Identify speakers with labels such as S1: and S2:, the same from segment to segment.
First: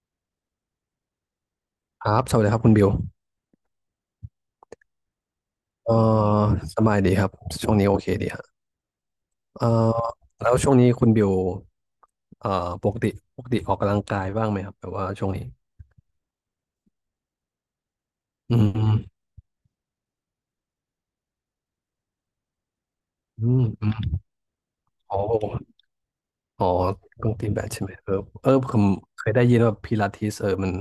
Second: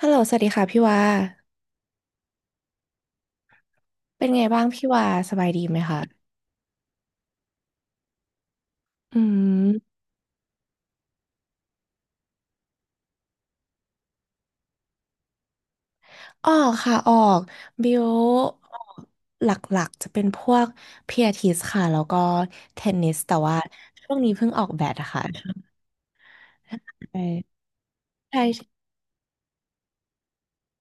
S1: ฮัลโหลสวัสดีค่ะพี่วา
S2: ครับสวัสดีครับคุณบิว
S1: เป็นไงบ้างพี่วาสบายดีไหม
S2: เอ่อ
S1: คะ
S2: สบายดีครับช่วงนี้โอเคดีฮะ
S1: อื
S2: เอ่อ
S1: ม
S2: แล้วช่วงนี้คุณบิวเอ่อปกติปกติออกกำลังกายบ้างไหมครับแบบว่าช่วงนี้
S1: ออกค่ะออก บิว
S2: อื
S1: ออ
S2: ม
S1: กหลักๆจะเป็นพวกเพียทิสค่ะแล้วก็เทนนิสแต่
S2: อื
S1: ว่า
S2: มอื
S1: ช่
S2: ม
S1: วงนี้เพิ่งออกแบดอะ
S2: อ๋
S1: ค่ะ
S2: ออ๋อต้องตีแบ
S1: ใช่
S2: ดใช่ไหมเออเออผ
S1: ใช่
S2: มเคยได้ยินว่าพิลาทิสเออมัน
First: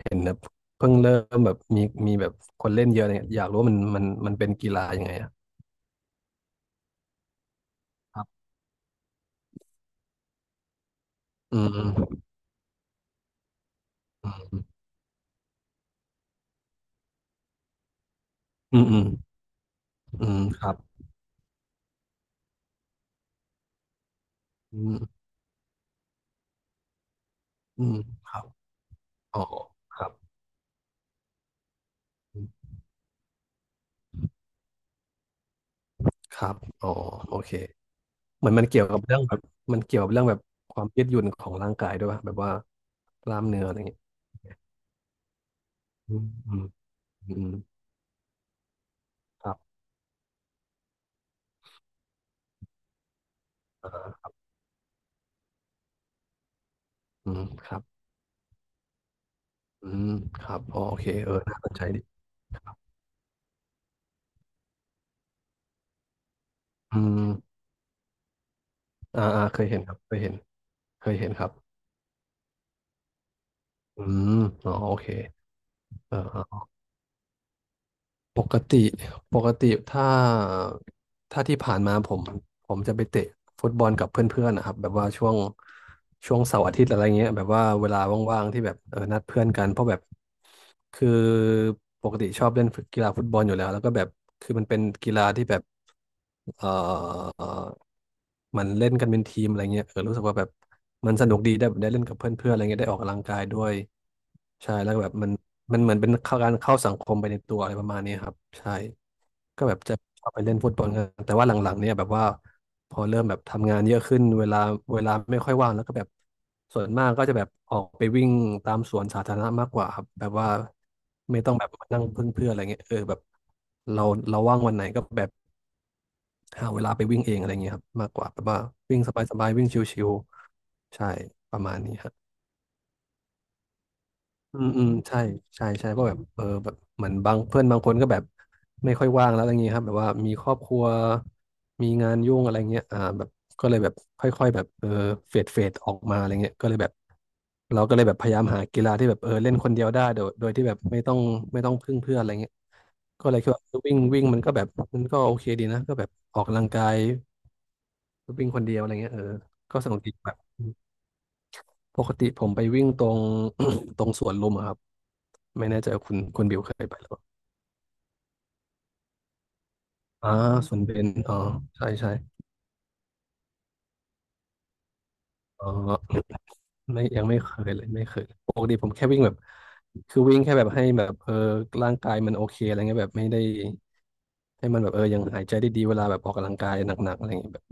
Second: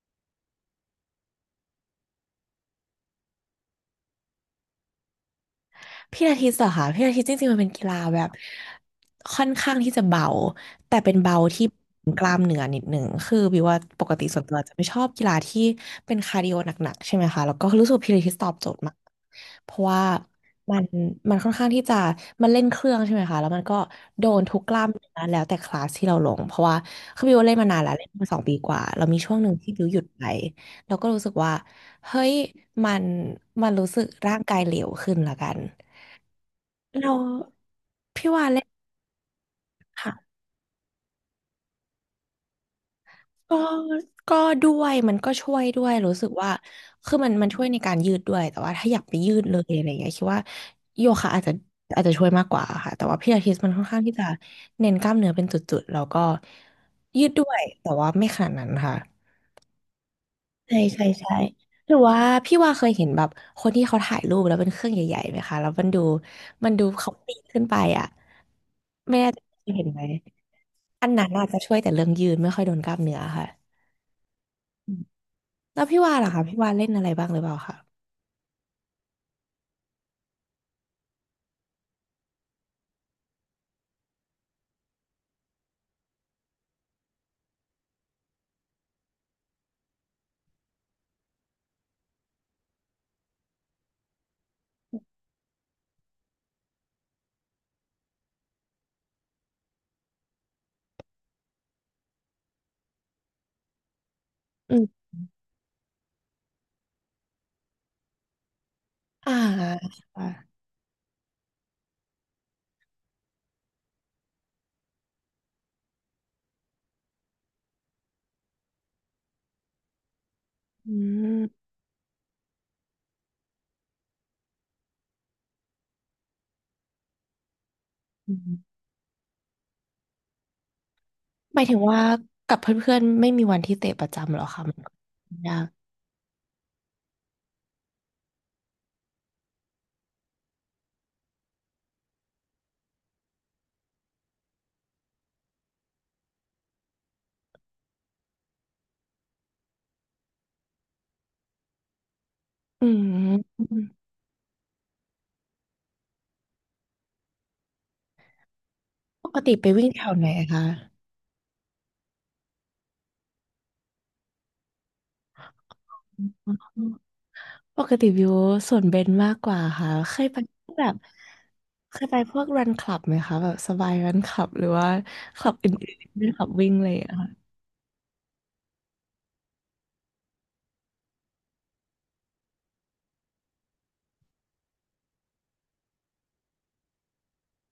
S2: เห็นแบบเพิ่งเริ่มแบบมีแบบคนเล่นเยอะอะไรเงี้ยอยากรู้ว่ามันเป็นกีฬายังไงอะ
S1: พี่อาทิตย์เหรอคะพี่อาทิตย์จริงๆมันเป็นกีฬา
S2: ค
S1: แบ
S2: รั
S1: บ
S2: บ
S1: ค่อนข้างที่จะเบาแต่เป็นเบา
S2: อื
S1: ที่ก
S2: ม
S1: ล้ามเนื้อนิดหนึ่งคือบิวว่าปกติส่วนตัวจะไม่ชอบกีฬาที่เป็นคาร์ดิโอหนักๆใช่ไหมคะแล้วก็รู้สึกว่าพิลาทิตย์ตอบโจท
S2: อื
S1: ย์
S2: ม
S1: มาก
S2: อืม
S1: เพราะว่า
S2: อืมอืมครับ
S1: มันมันค่อนข้างที่จะมันเล่นเครื่องใช่ไหมคะแล้วมันก็โดนทุกก
S2: อื
S1: ล้าม
S2: ม
S1: เนื้อแล้วแต่คลาสที่เราลงเพราะว่าคือบิวเล่นมานาน
S2: อื
S1: แล้ว
S2: ม
S1: เล่นมา
S2: ค
S1: สอ
S2: รั
S1: ง
S2: บ
S1: ปีกว่าเรามีช่ว
S2: อ๋
S1: ง
S2: อ
S1: หนึ่งที่บิวหยุ
S2: ค
S1: ด
S2: รับ
S1: ไปเราก็รู้สึกว่าเฮ้ยมันรู้สึกร่างกายเหลวขึ้นละกัน
S2: ครับอ๋อ
S1: เรา
S2: โอเค
S1: พี่ว่า
S2: เหมือน
S1: เล่
S2: มั
S1: น
S2: นเกี่ยวกับเรื่องแบบมันเกี่ยวกับเรื่องแบ
S1: ค่ะ
S2: บความยืดหยุ่นของร่างกายด้วยป่ะแบบว่ากล้าม
S1: ก็
S2: เนื้ออะไรอย่างเงี้ย
S1: ก็ด้วยมันก็ช่วยด้วยรู้
S2: อื
S1: สึ
S2: ม
S1: กว่า
S2: อืม
S1: คือมั
S2: อื
S1: นมัน
S2: ม
S1: ช่วยในการยืดด้วยแต่ว่าถ้าอยากไปยืด
S2: ครั
S1: เล
S2: บ
S1: ยอะไรอย่างเงี้ยคิดว่าโยคะอาจจะช่วยมากกว่าค่ะแต่ว่าพี่อาทิตย์มันค่อนข้างที่จะ
S2: อ่า
S1: เน้นกล้ามเนื้อเป็นจุดๆแล้วก็ยื
S2: อื
S1: ด
S2: ม
S1: ด้วย
S2: ครับ
S1: แต่ว่าไม่ขนาดนั้นค่ะ
S2: อืมครับ
S1: ใช่
S2: อ๋อโอ
S1: ใช่
S2: เค เออ
S1: ใช่
S2: น่าสนใจ
S1: หรือ
S2: ดิ
S1: ว่าพี่ว่าเคยเห็นแบบคนที่เขาถ่ายรูปแล้วเป็นเครื่องใหญ่ๆไหมคะแล้วมันดู
S2: อื
S1: เขา
S2: ม
S1: ปีนขึ้นไปอ่ะไม่
S2: อ่า
S1: แน่ใจ
S2: อ่าเค
S1: เค
S2: ย
S1: ย
S2: เห็น
S1: เห็น
S2: ครั
S1: ไห
S2: บ
S1: ม
S2: เคยเห็นเค
S1: อัน
S2: ย
S1: นั้
S2: เห็
S1: น
S2: นค
S1: อา
S2: รั
S1: จ
S2: บ
S1: จะช่วยแต่เรื่องยืนไม่ค่อยโดนกล้ามเนื้อค่ะ
S2: อืมอ๋อ
S1: อื
S2: โอ
S1: ม
S2: เค
S1: แล้วพี่ว่าล่ะคะพี่
S2: เออ
S1: ว่าเล่นอะไรบ้างหรือเปล่าคะ
S2: ปกติปกติถ้าที่ผ่านมาผมจะไปเตะฟุตบอลกับเพื่อนๆนะครับแบบว่าช่วงเสาร์อาทิตย์อะไรเงี้ยแบบว่าเวลาว่างๆที่แบบเออนัดเพื่อนกันเพราะแบบคือปกติชอบเล่นกีฬาฟุตบอลอยู่แล้วแล้วก็แบบคือมันเป็นกีฬาที่แบบเอ่อ อมันเล่นกันเป็นทีมอะไรเงี้ยเออรู้สึกว่าแบบมันสนุกดีได้แบบได้เล่นกับเพื่อนๆอะไรเงี้ยได้ออกกำลังกายด้วยใช่
S1: อืม
S2: แล้วก็แบบมันเหมือนเป็นเข้าการเข้าสังคมไปในตัวอะไรประมาณนี้ครับใช่
S1: อ่า
S2: ก็แบบจะชอบไปเล่
S1: ค่ะ
S2: นฟุตบอลกันแต่ว่าหลังๆเนี่ยแบบว่าพอเริ่มแบบทำงานเยอะขึ้นเวลาไม่ค่อยว่างแล้วก็แบบส่วนมากก็จะแบบออกไปวิ่งตามสวนสาธารณะมากกว่าครับแบบว่า
S1: อื
S2: ไม่
S1: ม
S2: ต้องแบบมานั่งพึ่งเพื่อนอะไรเงี้ยเออแบบเราเราว่างวันไหนก็แบบ หาเวลาไปวิ่งเองอะไรเงี้ยครับมากกว่า
S1: อื
S2: แบบว่า
S1: ม
S2: วิ่งสบายๆวิ่งชิวๆใช่ป
S1: หมา
S2: ระ
S1: ย
S2: มา
S1: ถึ
S2: ณ
S1: ง
S2: นี้
S1: ว่า
S2: ครับ
S1: กับเพื่อนๆไม่มีวันที่เตะประจำเหรอ
S2: อื
S1: คะ
S2: ม
S1: มั
S2: อืมใช่
S1: นยา
S2: ใช่
S1: ก
S2: ใช่เพราะแบบเออแบบเหมือนบางเพื่อนบางคนก็แบบไม่ค่อยว่างแล้วอะไรเงี้ยครับแบบว่ามีครอบครัวมีงานยุ่งอะไรเงี้ยอ่าแบบก็เลยแบบค่อยๆแบบเออเฟดออกมาอะไรเงี้ยก็เลยแบบเราก็เลยแบบพยายามหากีฬาที่แบบเออเล่นคนเดียวได้โดยที่แบบไม่ต้องพึ่งเพื่อนอะไรเงี้ย
S1: อื
S2: ก็เลยคิด
S1: ม
S2: ว่าวิ่งวิ่งมันก็แบบมันก็โอเคดีนะก็แบบออกกำลังกาย วิ่งคนเดียวอะไรเงี้ยเออ
S1: ปกติไป
S2: ก็
S1: วิ่
S2: ส
S1: ง
S2: นุ
S1: แถ
S2: กดี
S1: วไหน
S2: แบบ
S1: คะ
S2: ปกติผมไปวิ่งตรง ตรงสวนลุมอะครับไม่แน่ใจว่าคุณ
S1: อ๋
S2: บิว
S1: อ
S2: เคยไปหรือเปล่า
S1: ปกติวิวส่วนเบนมากกว่าค่ะเคย
S2: อ่า
S1: ไป
S2: สวน
S1: แบ
S2: เบ
S1: บ
S2: ญอ๋อใช่
S1: เคย
S2: ใช่
S1: ไปพวกรันคลับไหมคะแบบสบายรันคลับหรือว่าคลับ
S2: อ๋อ
S1: อื่นๆคลับ วิ่งอะไรอย่าง
S2: ไม่
S1: เลยอะ
S2: ยัง
S1: ค่ะ
S2: ไม่เคยเลยไม่เคยปกติผมแค่วิ่งแบบคือวิ่งแค่แบบให้แบบเออร่างกายมันโอเคอะไรเงี้ยแบบไม่ได้ให้มันแบบเออยังหายใจได้ดีเวลาแบบออกกำลังกายหนักๆอะไรเงี้ยแบบ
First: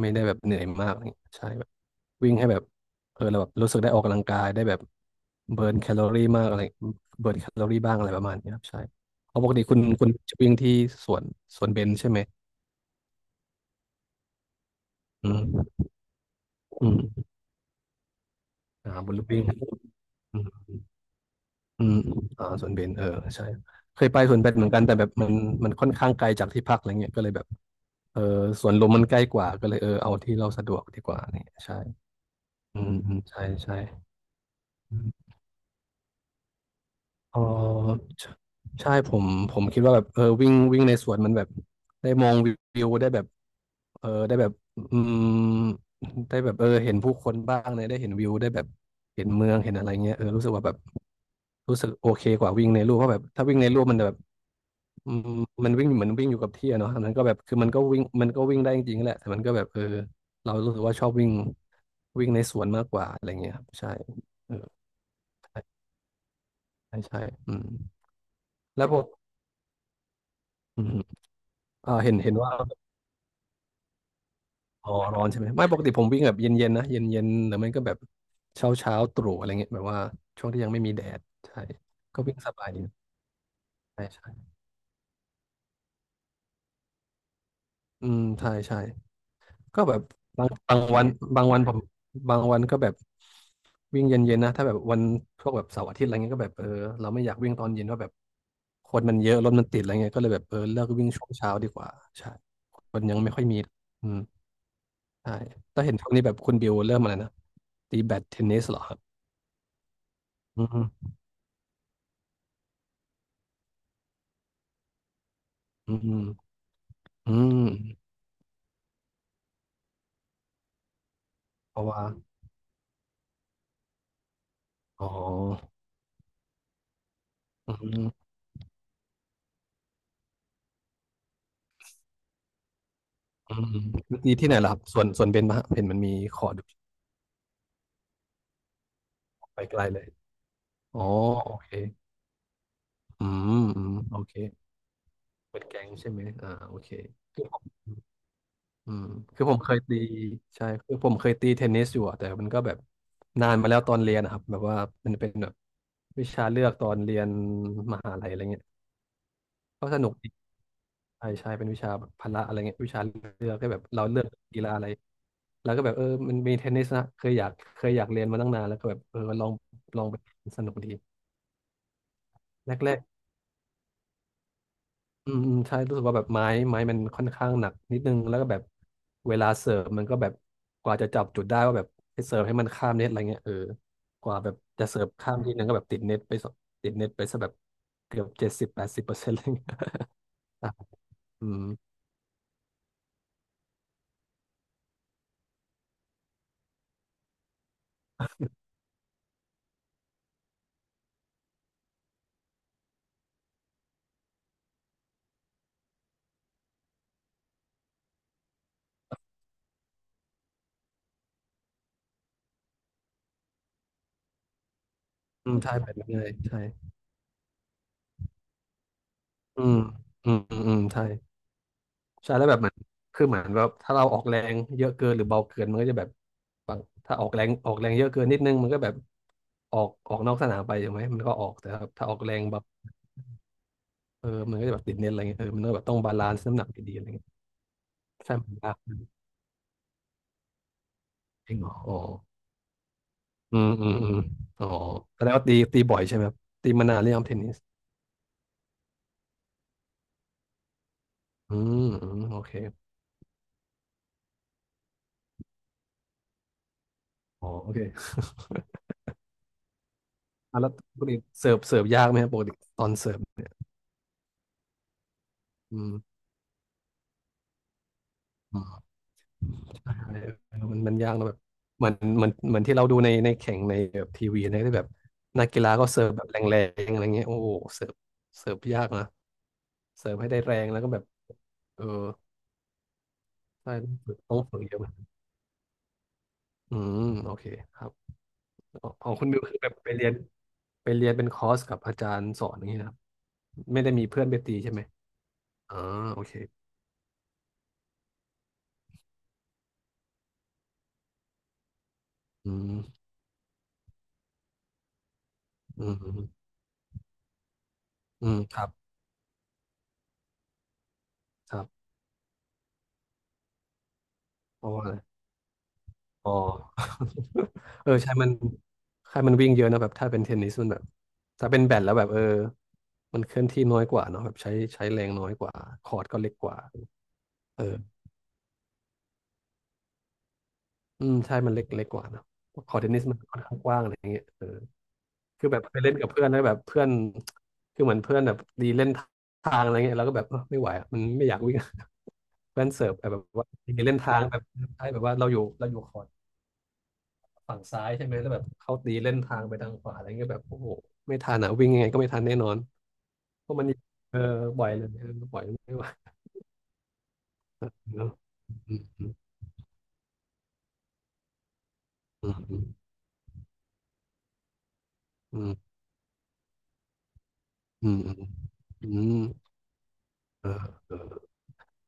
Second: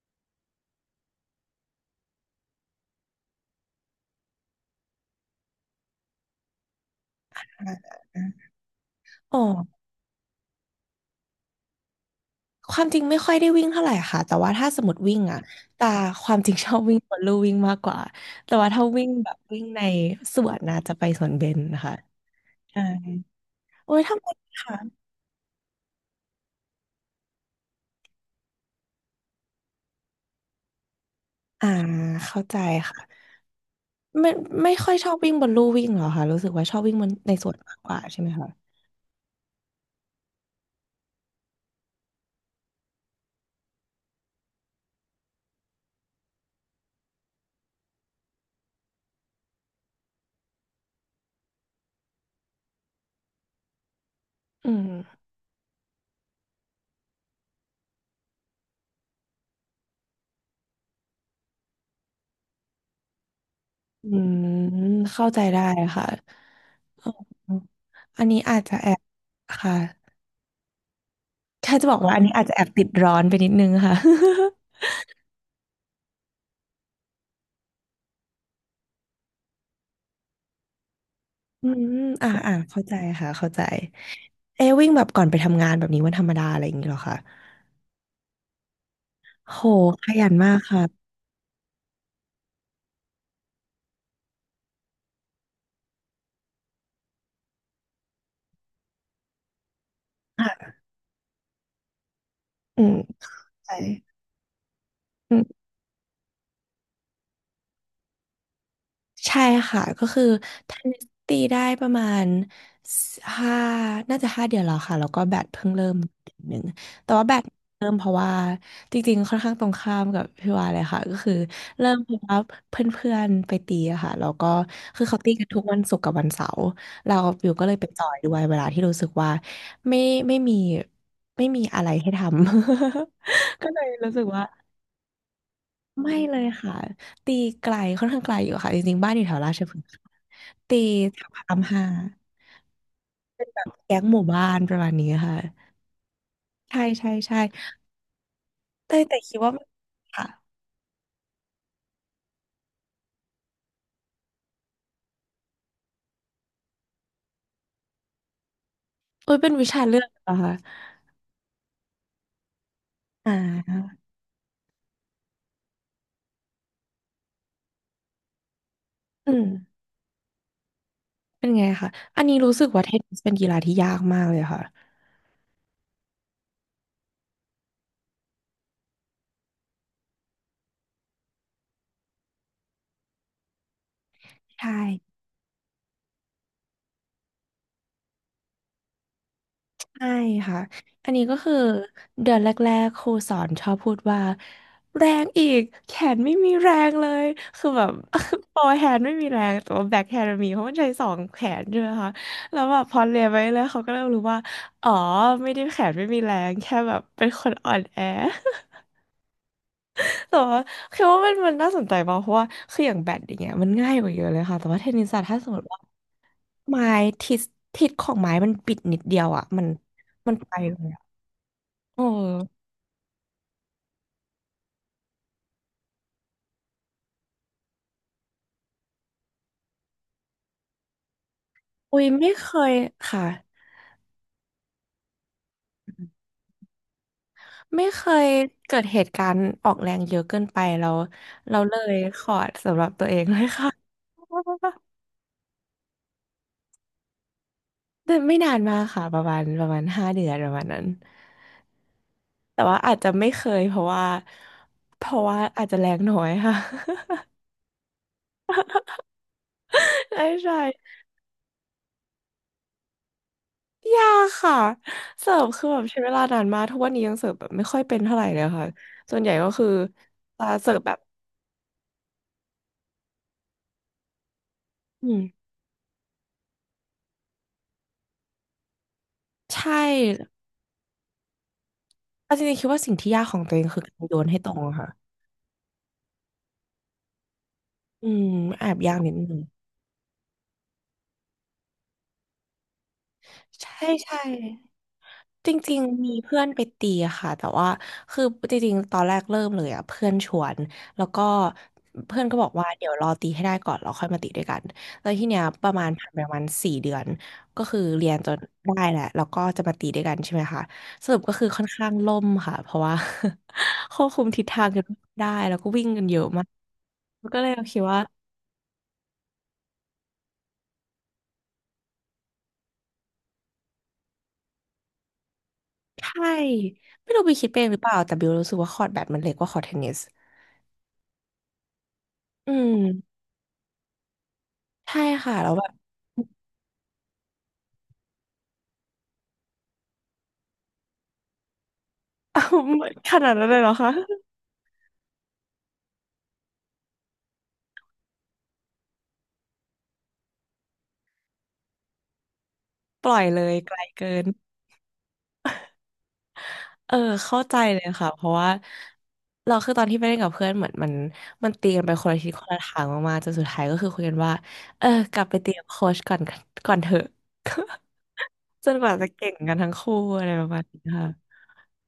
S2: ไม่ได้แบบเหนื่อยมากอะไรเงี้ยใช่ วิ่งให้แบบเออเราแบบรู้สึกได้ออกกำลังกายได้แบบเบิร์นแคลอรี่มากอะไรเบิร์นแคลอ
S1: อ
S2: รี่บ้างอะไรประมาณนี้ครับใช่เพ
S1: อ๋อ
S2: ราะปกติคุณจะวิ่งที่สวนสวนเบญใช่ไหม
S1: ความจริงไม่ค่อยได้วิ่งเท่าไหร่ค่ะแต่ว่าถ้าสมมติวิ่ง
S2: อื
S1: อ่ะ
S2: ม
S1: แต่ความจริงชอบ
S2: อื
S1: วิ่งบน
S2: ม
S1: ลู่วิ่งมากกว่าแต่ว่าถ้า
S2: อ่า
S1: วิ่
S2: บ
S1: ง
S2: นลู่
S1: แบบ
S2: วิ่ง
S1: วิ่งในส
S2: อื
S1: วน
S2: ม
S1: นะจะไปสวนเบญนะ
S2: อื
S1: คะ
S2: มอ่าสวน
S1: ใช่
S2: เบญเออใช่
S1: โอ้
S2: เค
S1: ย
S2: ยไป
S1: ทำไม
S2: สวนเบญเหมือน
S1: คะ
S2: กันแต่แบบมันค่อนข้างไกลจากที่พักอะไรเงี้ยก็เลยแบบเออสวนลมมันใกล้กว่าก็เลยเออเอาที่เราสะดวกดีกว่าเนี่ย
S1: อ่า
S2: ใช่
S1: เข้าใจ
S2: อืมอืม
S1: ค่ะ
S2: ใช่ใช่
S1: ไม่ไม่ค่อยชอบวิ่งบนลู่วิ่งเหรอคะรู้สึกว่าชอบวิ่งบนใน
S2: เออ
S1: สวนมากกว่าใช่ไหม
S2: ใช่
S1: คะ
S2: ใช่ผมคิดว่าแบบเออวิ่งวิ่งในสวนมันแบบได้มองวิวได้แบบเออได้แบบอืมได้แบบเออเห็นผู้คนบ้างเลยได้เห็นวิวได้แบบเห็นเมืองเห็นอะไรเงี้ยเออรู้สึกว่าแบบรู้สึกโอเคกว่าวิ่งในรูปเพราะแบบถ้าวิ่งในรูปมันแบบ
S1: อื
S2: อื
S1: ม
S2: มมันวิ่งเหมือนวิ่งอยู่กับที่อะเนาะอันนั้นก็แบบคือมันก็วิ่งได้จริงๆแหละแต่มันก็แบบเออเรารู้สึกว่าชอบวิ่งวิ่งในสวนมากกว่าอะไรเงี้ยครับใช่
S1: อืม
S2: เออ
S1: เข้าใจ
S2: ใช่
S1: ได้ค่ะ
S2: ใช่ใช่
S1: อ
S2: อื
S1: ม
S2: ม
S1: อันนี้อาจจะ
S2: แล้
S1: แอ
S2: วป
S1: บ
S2: ก
S1: ค่ะ
S2: อืม
S1: แค่จะ
S2: เออ
S1: บอก
S2: เห็
S1: ว่า
S2: น
S1: อัน
S2: เห็
S1: นี้
S2: น
S1: อาจ
S2: ว่า
S1: จะแอบติดร้อนไปนิดนึงค่ะ
S2: อ๋อร้อนใช่ไหมไม่ปกติผมวิ่งแบบเย็นๆนะเย็นๆหรือไม่ก็แบบเช้าตรู่อะไรเงี้ยแบบว่าช่วงที่ยังไม่มีแดดใช่
S1: อืม
S2: ก็
S1: อ่า
S2: วิ่งส
S1: อ่า
S2: บายดี
S1: เข้าใจค่ะเข้าใจ
S2: ใช่ใช่
S1: เอะวิ่งแบบก่อนไปทำงานแบบนี้วันธรรมดาอะไรอย่างนี้เหรอคะ
S2: อืมใช่ใช่
S1: โห
S2: ก็แบบ
S1: ขยัน
S2: บาง
S1: มาก
S2: บา
S1: ค่ะ
S2: งวันบางวันผมบางวันก็แบบวิ่งเย็นๆนะถ้าแบบวันพวกแบบเสาร์อาทิตย์อะไรเงี้ยก็แบบเออเราไม่อยากวิ่งตอนเย็นว่าแบบคนมันเยอะรถมันติดอะไรเงี้ยก็เลยแบบเออ
S1: ค่ะ
S2: เลิกวิ่งช่วงเช้าดีกว่าใช่
S1: อื
S2: ค
S1: ม
S2: นยังไม่ค่อยมี
S1: ใช่
S2: อืมใช่แต่เห็นช่วงนี้แบบคุณบิวเริ่มอะไรนะตีแบดเทนนิสเหรอครับ
S1: ใช่ค่ะก็คือ
S2: อื
S1: ทำนิส
S2: ม
S1: ตีได้ประมาณห้าน่าจะห้าเดือนแล้วค่ะแล้วก็แบดเพิ่งเริ่
S2: อื
S1: มเดือน
S2: ม
S1: หนึ่งแต่ว่าแบ
S2: อื
S1: ด
S2: ม
S1: เริ่มเพราะว่าจริงๆค่อนข้างตรงข้ามกับพี่วาเลยค่ะก็คือ
S2: เพราะ
S1: เริ่ม
S2: ว่า
S1: เพราะว่าเพื่อนๆไปตีอะค่ะแล้วก็คื
S2: อ๋
S1: อเขาตีกันทุก
S2: อ
S1: วันศุกร์กับวันเสาร์เราอยู่ก็เล
S2: อื
S1: ยไปจอ
S2: ม
S1: ยด้วยเวลาที่รู้สึกว่าไม่ไม่มีไม่มีอะไรให้ทำ
S2: อื ม
S1: ก็เลยรู้สึก
S2: ดี
S1: ว่า
S2: ที่ไหนล่ะครับส่วนเบนมาเห็นมัน
S1: ไม่
S2: มี
S1: เล
S2: ข
S1: ย
S2: อดู
S1: ค่ะตีไกลค่อนข้างไกลอยู่ค่ะจริงๆบ้านอยู่แถวรา
S2: ไป
S1: ชพ
S2: ไก
S1: ฤ
S2: ล
S1: กษ์
S2: เล
S1: ค่ะ
S2: ย
S1: ตี
S2: อ๋อ
S1: แถวพระ
S2: โอ
S1: ราม
S2: เค
S1: ห้า
S2: อืมอืม
S1: แก๊งห
S2: โอ
S1: มู่
S2: เค
S1: บ้านประมาณนี้ค่ะ
S2: เปิดแกงใช่ไหมอ่าโอ
S1: ใช่
S2: เค
S1: ใช่ใช่
S2: คือผมอื
S1: แต่
S2: ม
S1: แต่คิด
S2: คือ
S1: ว่า
S2: ผม
S1: มัน
S2: เคยตี
S1: ค่ะ
S2: ใช่คือผมเคยตีเทนนิสอยู่อะแต่มันก็แบบนานมาแล้วตอนเรียนนะครับ แบบว่ามันเป็นแบบวิชาเลือกตอนเรียนมหาลัยอะไรเงี้ย
S1: เอ้ยเป็นวิชา
S2: ก็
S1: เลื
S2: ส
S1: อก
S2: นุก
S1: เหร
S2: ดี
S1: อคะ
S2: ใช่ใช่เป็นวิชาแบบพละอะไรเงี้ยวิชา
S1: อ่
S2: เลือกก็แบบ
S1: า
S2: เราเลือกกีฬาอะไรแล้วก็แบบเออมันมีเทนนิสนะเคยอยากเรียนมาตั้งนานแล้วก็แบบเออ
S1: อื
S2: ล
S1: ม
S2: องลองไปสนุกดี
S1: เป็นไงคะอันนี้รู้สึกว่าเท
S2: แรก
S1: นนิสเป็นกีฬาที่ยากมากเลยค่ะ
S2: ๆอืมอืมใช่รู้สึกว่าแบบไม้มันค่อนข้างหนักนิดนึงแล้วก็แบบเวลาเสิร์ฟมันก็แบบกว่าจะจับจุดได้ว่าแบบให้เสิร์ฟให้มันข้ามเน็ตอะไรเงี้ยเออกว่าแบบ
S1: ใช่
S2: จะเสิร์ฟข้ามทีนึงก็แบบติดเน็ตไปสติดเน็ตไปซะแบบเกือบ70-80%อะไรเงี้ย
S1: ใช่ค่ะ
S2: อ่ะ
S1: อันนี้ก็
S2: อื
S1: คือ
S2: ม
S1: เดือนแรกๆครูสอนชอบพูดว่าแรงอีกแขนไม่มีแรงเลยคือแบบ โฟอร์แฮนด์ไม่มีแรงแต่ว่าแบ็คแฮนด์มีเพราะมันใช้สองแขนใช่ไหมคะแล้วแบบพอเรียนไปเรื่อยเขาก็เริ่มรู้ว่าอ๋อไม่ได้แขนไม่มีแรงแค่แบบเป็นคนอ่อนแอ แต่ว่าคิดว่ามันน่าสนใจมากเพราะว่าคืออย่างแบดอย่างเงี้ยมันง่ายกว่าเยอะเลยค่ะแต่ว่าเทนนิสอะถ้าส
S2: อื
S1: ม
S2: ม
S1: มติ
S2: ใช่
S1: ว่า
S2: แบบนั้นเลยใช่
S1: ไม้ทิศทิศของไม้มันบิดนิดเดียวอ่ะ
S2: อื
S1: มัน
S2: มอื
S1: มัน
S2: ม
S1: ไป
S2: อืมอื
S1: เล
S2: ม
S1: ยอะ
S2: ใช่
S1: โอ้
S2: ใช่แล้วแบบเหมือนคือเหมือนแบบถ้าเราออกแรงเยอะเกินหรือเบาเกิน มันก็จะแบบบางถ้าออกแรงเยอะเกินนิดนึงมันก็แบบออกนอกสนามไปใช่ไหมมันก็ออกแต่ถ้า
S1: อุ้ย
S2: ถ้าออก
S1: ไม่
S2: แรง
S1: เค
S2: แบบ
S1: ยค่ะ
S2: เออมันก็จะแบบติดเน็ตอะไรเงี้ยเออมันก็แบบต้องบาลานซ์น้ำหนักดีๆอะไรเงี้ย
S1: ไม่เคย
S2: ใช่มันยาก
S1: เกิดเหตุการณ์ออกแรงเยอะเกินไปเรา
S2: จริงเหร
S1: เล
S2: อ
S1: ย
S2: อ๋อ
S1: ขอดเองเลย
S2: อืม
S1: ค่ะ
S2: อืมอืมอ๋อแสดงว่าตีบ่อยใช่ไหมครับตีมานานหรือยังเทนนิส
S1: แต่ไม่นานมากค่ะประมาณห้าเดือนประมาณนั้น
S2: อืมอืมโอเค
S1: แต่ว่าอาจจะไม่เคยเพราะว่าอาจจะแรงน้อยค่ะ
S2: อ๋อโอเค
S1: ใช่ใช่
S2: อ่ะแล้วปกติเสิร์ฟยากไหมครับปกติตอนเสิร์ฟ
S1: ยากค่ะเสิร์ฟคือแบ
S2: อื
S1: บ
S2: ม
S1: ใช้เวลานานมากทุกวันนี้ยังเสิร์ฟแบบไม่ค่อยเป็นเท่าไหร่เลยค่ะส่วนใหญ่ก็คือ
S2: ใช่
S1: จะเสิ
S2: เมั
S1: ร์ฟ
S2: น
S1: แบ
S2: มัน
S1: บ
S2: ยากนะแบบเหมือนเหมือนเหมือนที่เราดูในแข่งในแบบทีวีนะที่แบบ
S1: อืม
S2: นักกีฬาก็เสิร์ฟแบบแรงๆอะไรเงี้ยโอ้โหเสิร์ฟเสิร์ฟยากนะ
S1: ใช
S2: เสิร์ฟให้
S1: ่
S2: ได้แรงแล้วก็แบบเออ
S1: เอาจริงๆคิดว่าสิ่งที่ยากของตัวเอง
S2: ใช่
S1: คือ
S2: ต้อ
S1: กา
S2: ง
S1: ร
S2: ฝึ
S1: โย
S2: ก
S1: น
S2: ต้
S1: ให้
S2: อง
S1: ตร
S2: ฝึ
S1: ง
S2: กเย
S1: อะ
S2: อะ
S1: ค่ะ
S2: มากอืมโอเคครับ
S1: อืมแอบยาก
S2: ขอ
S1: นิ
S2: ง
S1: ด
S2: คุณ
S1: นึ
S2: บิ
S1: ง
S2: วคือแบบไปเรียนเป็นคอร์สกับอาจารย์สอนอย่างนี้นะครับไม่
S1: ใช่
S2: ได้มี
S1: ใช่
S2: เพื่อนไปตีใช่ไหม
S1: จ
S2: อ๋อ
S1: ริงๆมี
S2: โอเค
S1: เพื่อนไปตีอะค่ะแต่ว่าคือจริงๆตอนแรกเริ่มเลยอ่ะเพื่อนชวนแล้วก็เพื่อนก็บอ
S2: อื
S1: กว่า
S2: ม
S1: เดี๋ยวรอตีให้ได้ก่อนแล้วค่อยมาตีด้วยกันแล้วทีเนี้ยประ
S2: อื
S1: มาณ
S2: ม
S1: ผ่า
S2: อื
S1: นไป
S2: ม
S1: ประมาณสี่เดือนก็คือเรียน
S2: อื
S1: จน
S2: มครับ
S1: ได้แหละแล้วก็จะมาตีด้วยกันใช่ไหมคะสรุปก็คือ
S2: ครั
S1: ค่อน
S2: บ
S1: ข้างล่มค่ะเพราะว่า ควบคุมทิศทา
S2: เพ
S1: ง
S2: ราะ
S1: กัน
S2: ว่า
S1: ไม่ได้แล้วก็วิ่งกันเยอะ
S2: อ๋อ
S1: มากก็เลยคิ ด
S2: เออ
S1: ว่า
S2: ใช่มันใช่มันวิ่งเยอะนะแบบถ้าเป็นเทนนิสมันแบบถ้าเป็นแบดแล้วแบบเออมันเคลื่อนที่น้อยกว่าเนาะแบบใช้แรงน้อยกว่าคอร์ตก็
S1: ใช่
S2: เล็กกว่า
S1: ไม่รู้ไปคิด
S2: เอ
S1: เองห
S2: อ
S1: รือเปล่าแต่บิวรู้สึกว่าคอร์ตแบดมันเล็กกว่าคอร์ตเทนนิส
S2: อืมใช่มันเล็กกว่าเนอะ
S1: อื
S2: คอ
S1: ม
S2: ร์ตเทนนิสมันค่อนข้างกว้างอะไรอย่างเงี้ยเออ
S1: ใช่ค่ะ
S2: คือ
S1: แล้ว
S2: แบบ
S1: แบบ
S2: ไปเล่นกับเพื่อนแล้วแบบเพื่อนคือเหมือนเพื่อนแบบดีเล่นทางอะไรเงี้ยแราก็แบบเออไม่ไหวอะมันไม่อยากวิ่ง เพื่อนเสิร์ฟ
S1: ข
S2: แบบ
S1: นาดนั้
S2: ว่า
S1: นเลยเหรอ
S2: ดี
S1: คะ
S2: เล่นทางแบบใช่แบบว่าเราอยู่คอร์ต ฝั่งซ้ายใช่ไหมแล้วแบบเขาตีเล่นทางไปทางขวาอะไรเงี้ยแบบโอ้โหไม่ทันอ่ะวิ่งยังไงก็ไม่ทันแน่นอน
S1: ปล่อยเล
S2: เพ
S1: ย
S2: ราะมัน
S1: ไกลเกิ
S2: เออ
S1: น
S2: บ่อยเลยปล่อยไม่ไหว
S1: เออเข้าใจเลย
S2: เน
S1: ค่ะ
S2: อะ
S1: เพราะว่า
S2: อืม
S1: เราคือตอนที่ไปเล่นกับเพื่อนเหมือนมันตีกันไปคนละทิศคนละทางมากๆจนสุดท้ายก็คือคุยกันว่าเออกลับไป
S2: อื
S1: ตีกับ
S2: ม
S1: โค้ชก่อนก่อนเถอะ
S2: อืมอืม
S1: จนก
S2: อืม
S1: ว่า
S2: อื
S1: จะ
S2: ม
S1: เก่งกันทั้งคู่อะไรป
S2: เอ
S1: ระมา
S2: อ
S1: ณนี้
S2: เอ
S1: ค่ะ
S2: อ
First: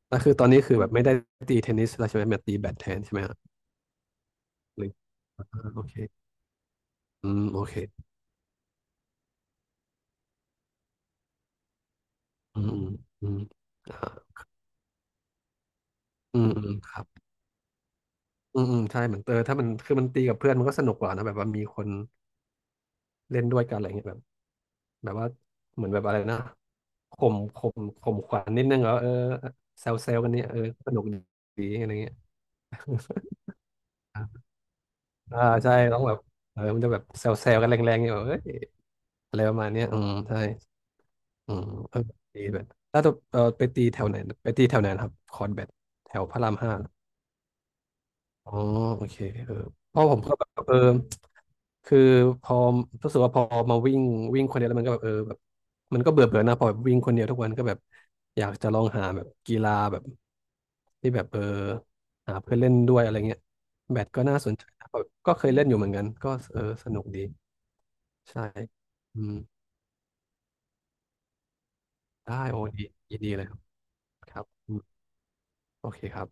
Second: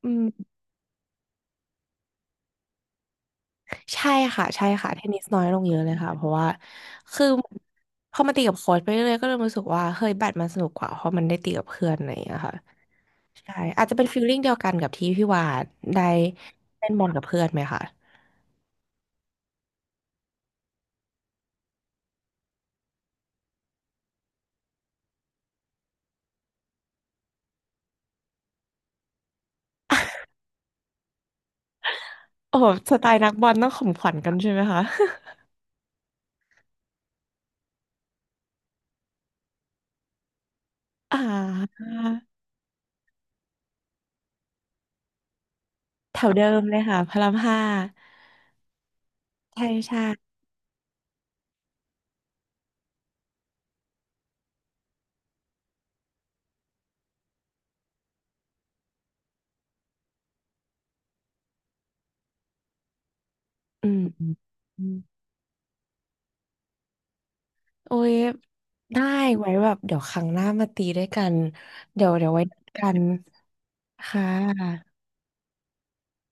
S1: อื
S2: แล้
S1: ม
S2: วคือตอนนี้คือแบบไม่ได้ตีเทนนิสแล้วใช่ไหมมาตีแบดแทนใช่ไหมฮะ
S1: ใช่ค่ะใช่
S2: หรื
S1: ค่ะ
S2: อ
S1: เทนนิสน้อ
S2: อ่า
S1: ยลงเยอะ
S2: โอ
S1: เล
S2: เค
S1: ยค่ะเพราะว่าคือ
S2: อืมโอเค
S1: พอมาตีกับโค้ชไปเรื่อยๆก็เริ่มรู้สึกว่าเฮ้ยแบดมันสนุกกว่าเพราะมันได้ตีกับเพื่อนอะไรอย่างเงี้ยค่ะ
S2: อืมอืมอืม
S1: ใช่อาจจะ
S2: อ่า
S1: เป็นฟีลลิ่งเดียวกันกับที่พี่วาดได้
S2: อืมอืม
S1: เล่
S2: ค
S1: น
S2: รั
S1: บอลกั
S2: บ
S1: บเพื่อนไหมคะ
S2: อืมอืมใช่เหมือนเออถ้ามันคือมันตีกับเพื่อนมันก็สนุกกว่านะแบบว่ามีคนเล่นด้วยกันอะไรเงี้ยแบบ แบบว่าเหมือนแบบอะไรนะข่มข่มขวัญนิดนึงเหรอเออเซลกันเนี่ยเออสนุกดีอะไรเงี้ย
S1: โอ้โหสไตล์นักบอลต้องข่มขวัญกัน ใช่ไหมคะ
S2: อ่าใช่ต้องแบบเออมันจะแบบแซลกันแรงๆเนี่ยแบบเอ้ยอะไรประมาณเนี้ยอืมใช่
S1: อ่า
S2: อืมเออตีแบดถ้าจะเออไปตีแถวไหนไปตีแถวไหนนะครับคอนแบดแถ
S1: แถ
S2: ว
S1: ว
S2: พระ
S1: เดิ
S2: ราม
S1: ม
S2: ห้า
S1: เลยค่ะพระรามห้า
S2: อ๋อโอเคเออ
S1: ใช่
S2: เพ
S1: ใช่
S2: ราะผมก็แบบเออคือพอรู้สึกว่าพอมาวิ่งวิ่งคนเดียวแล้วมันก็แบบเออแบบมันก็เบื่อเบื่อนะพอแบบวิ่งคนเดียวทุกวันก็แบบอยากจะลองหาแบบกีฬาแบบที่แบบเออหาเพื่อนเล่นด้วยอะไรเงี้ย
S1: อื
S2: แบ
S1: ม
S2: ดก็
S1: อืม
S2: น่าสนใจ
S1: อื
S2: นะ
S1: ม
S2: แบบก็เคยเล่นอยู่เหมือนกันก็เออสนุกดี
S1: โอ้ย
S2: ใช่
S1: ได้
S2: อืม
S1: ไว้แบบเดี๋ยวครั้งหน้ามาตีด้วยกันเดี๋ยวไว้
S2: ได้
S1: นั
S2: โอ้
S1: ด
S2: ดี
S1: กัน
S2: ยินดีเลยครับ
S1: ค่
S2: ครับอื
S1: ะ
S2: มโอเคครับ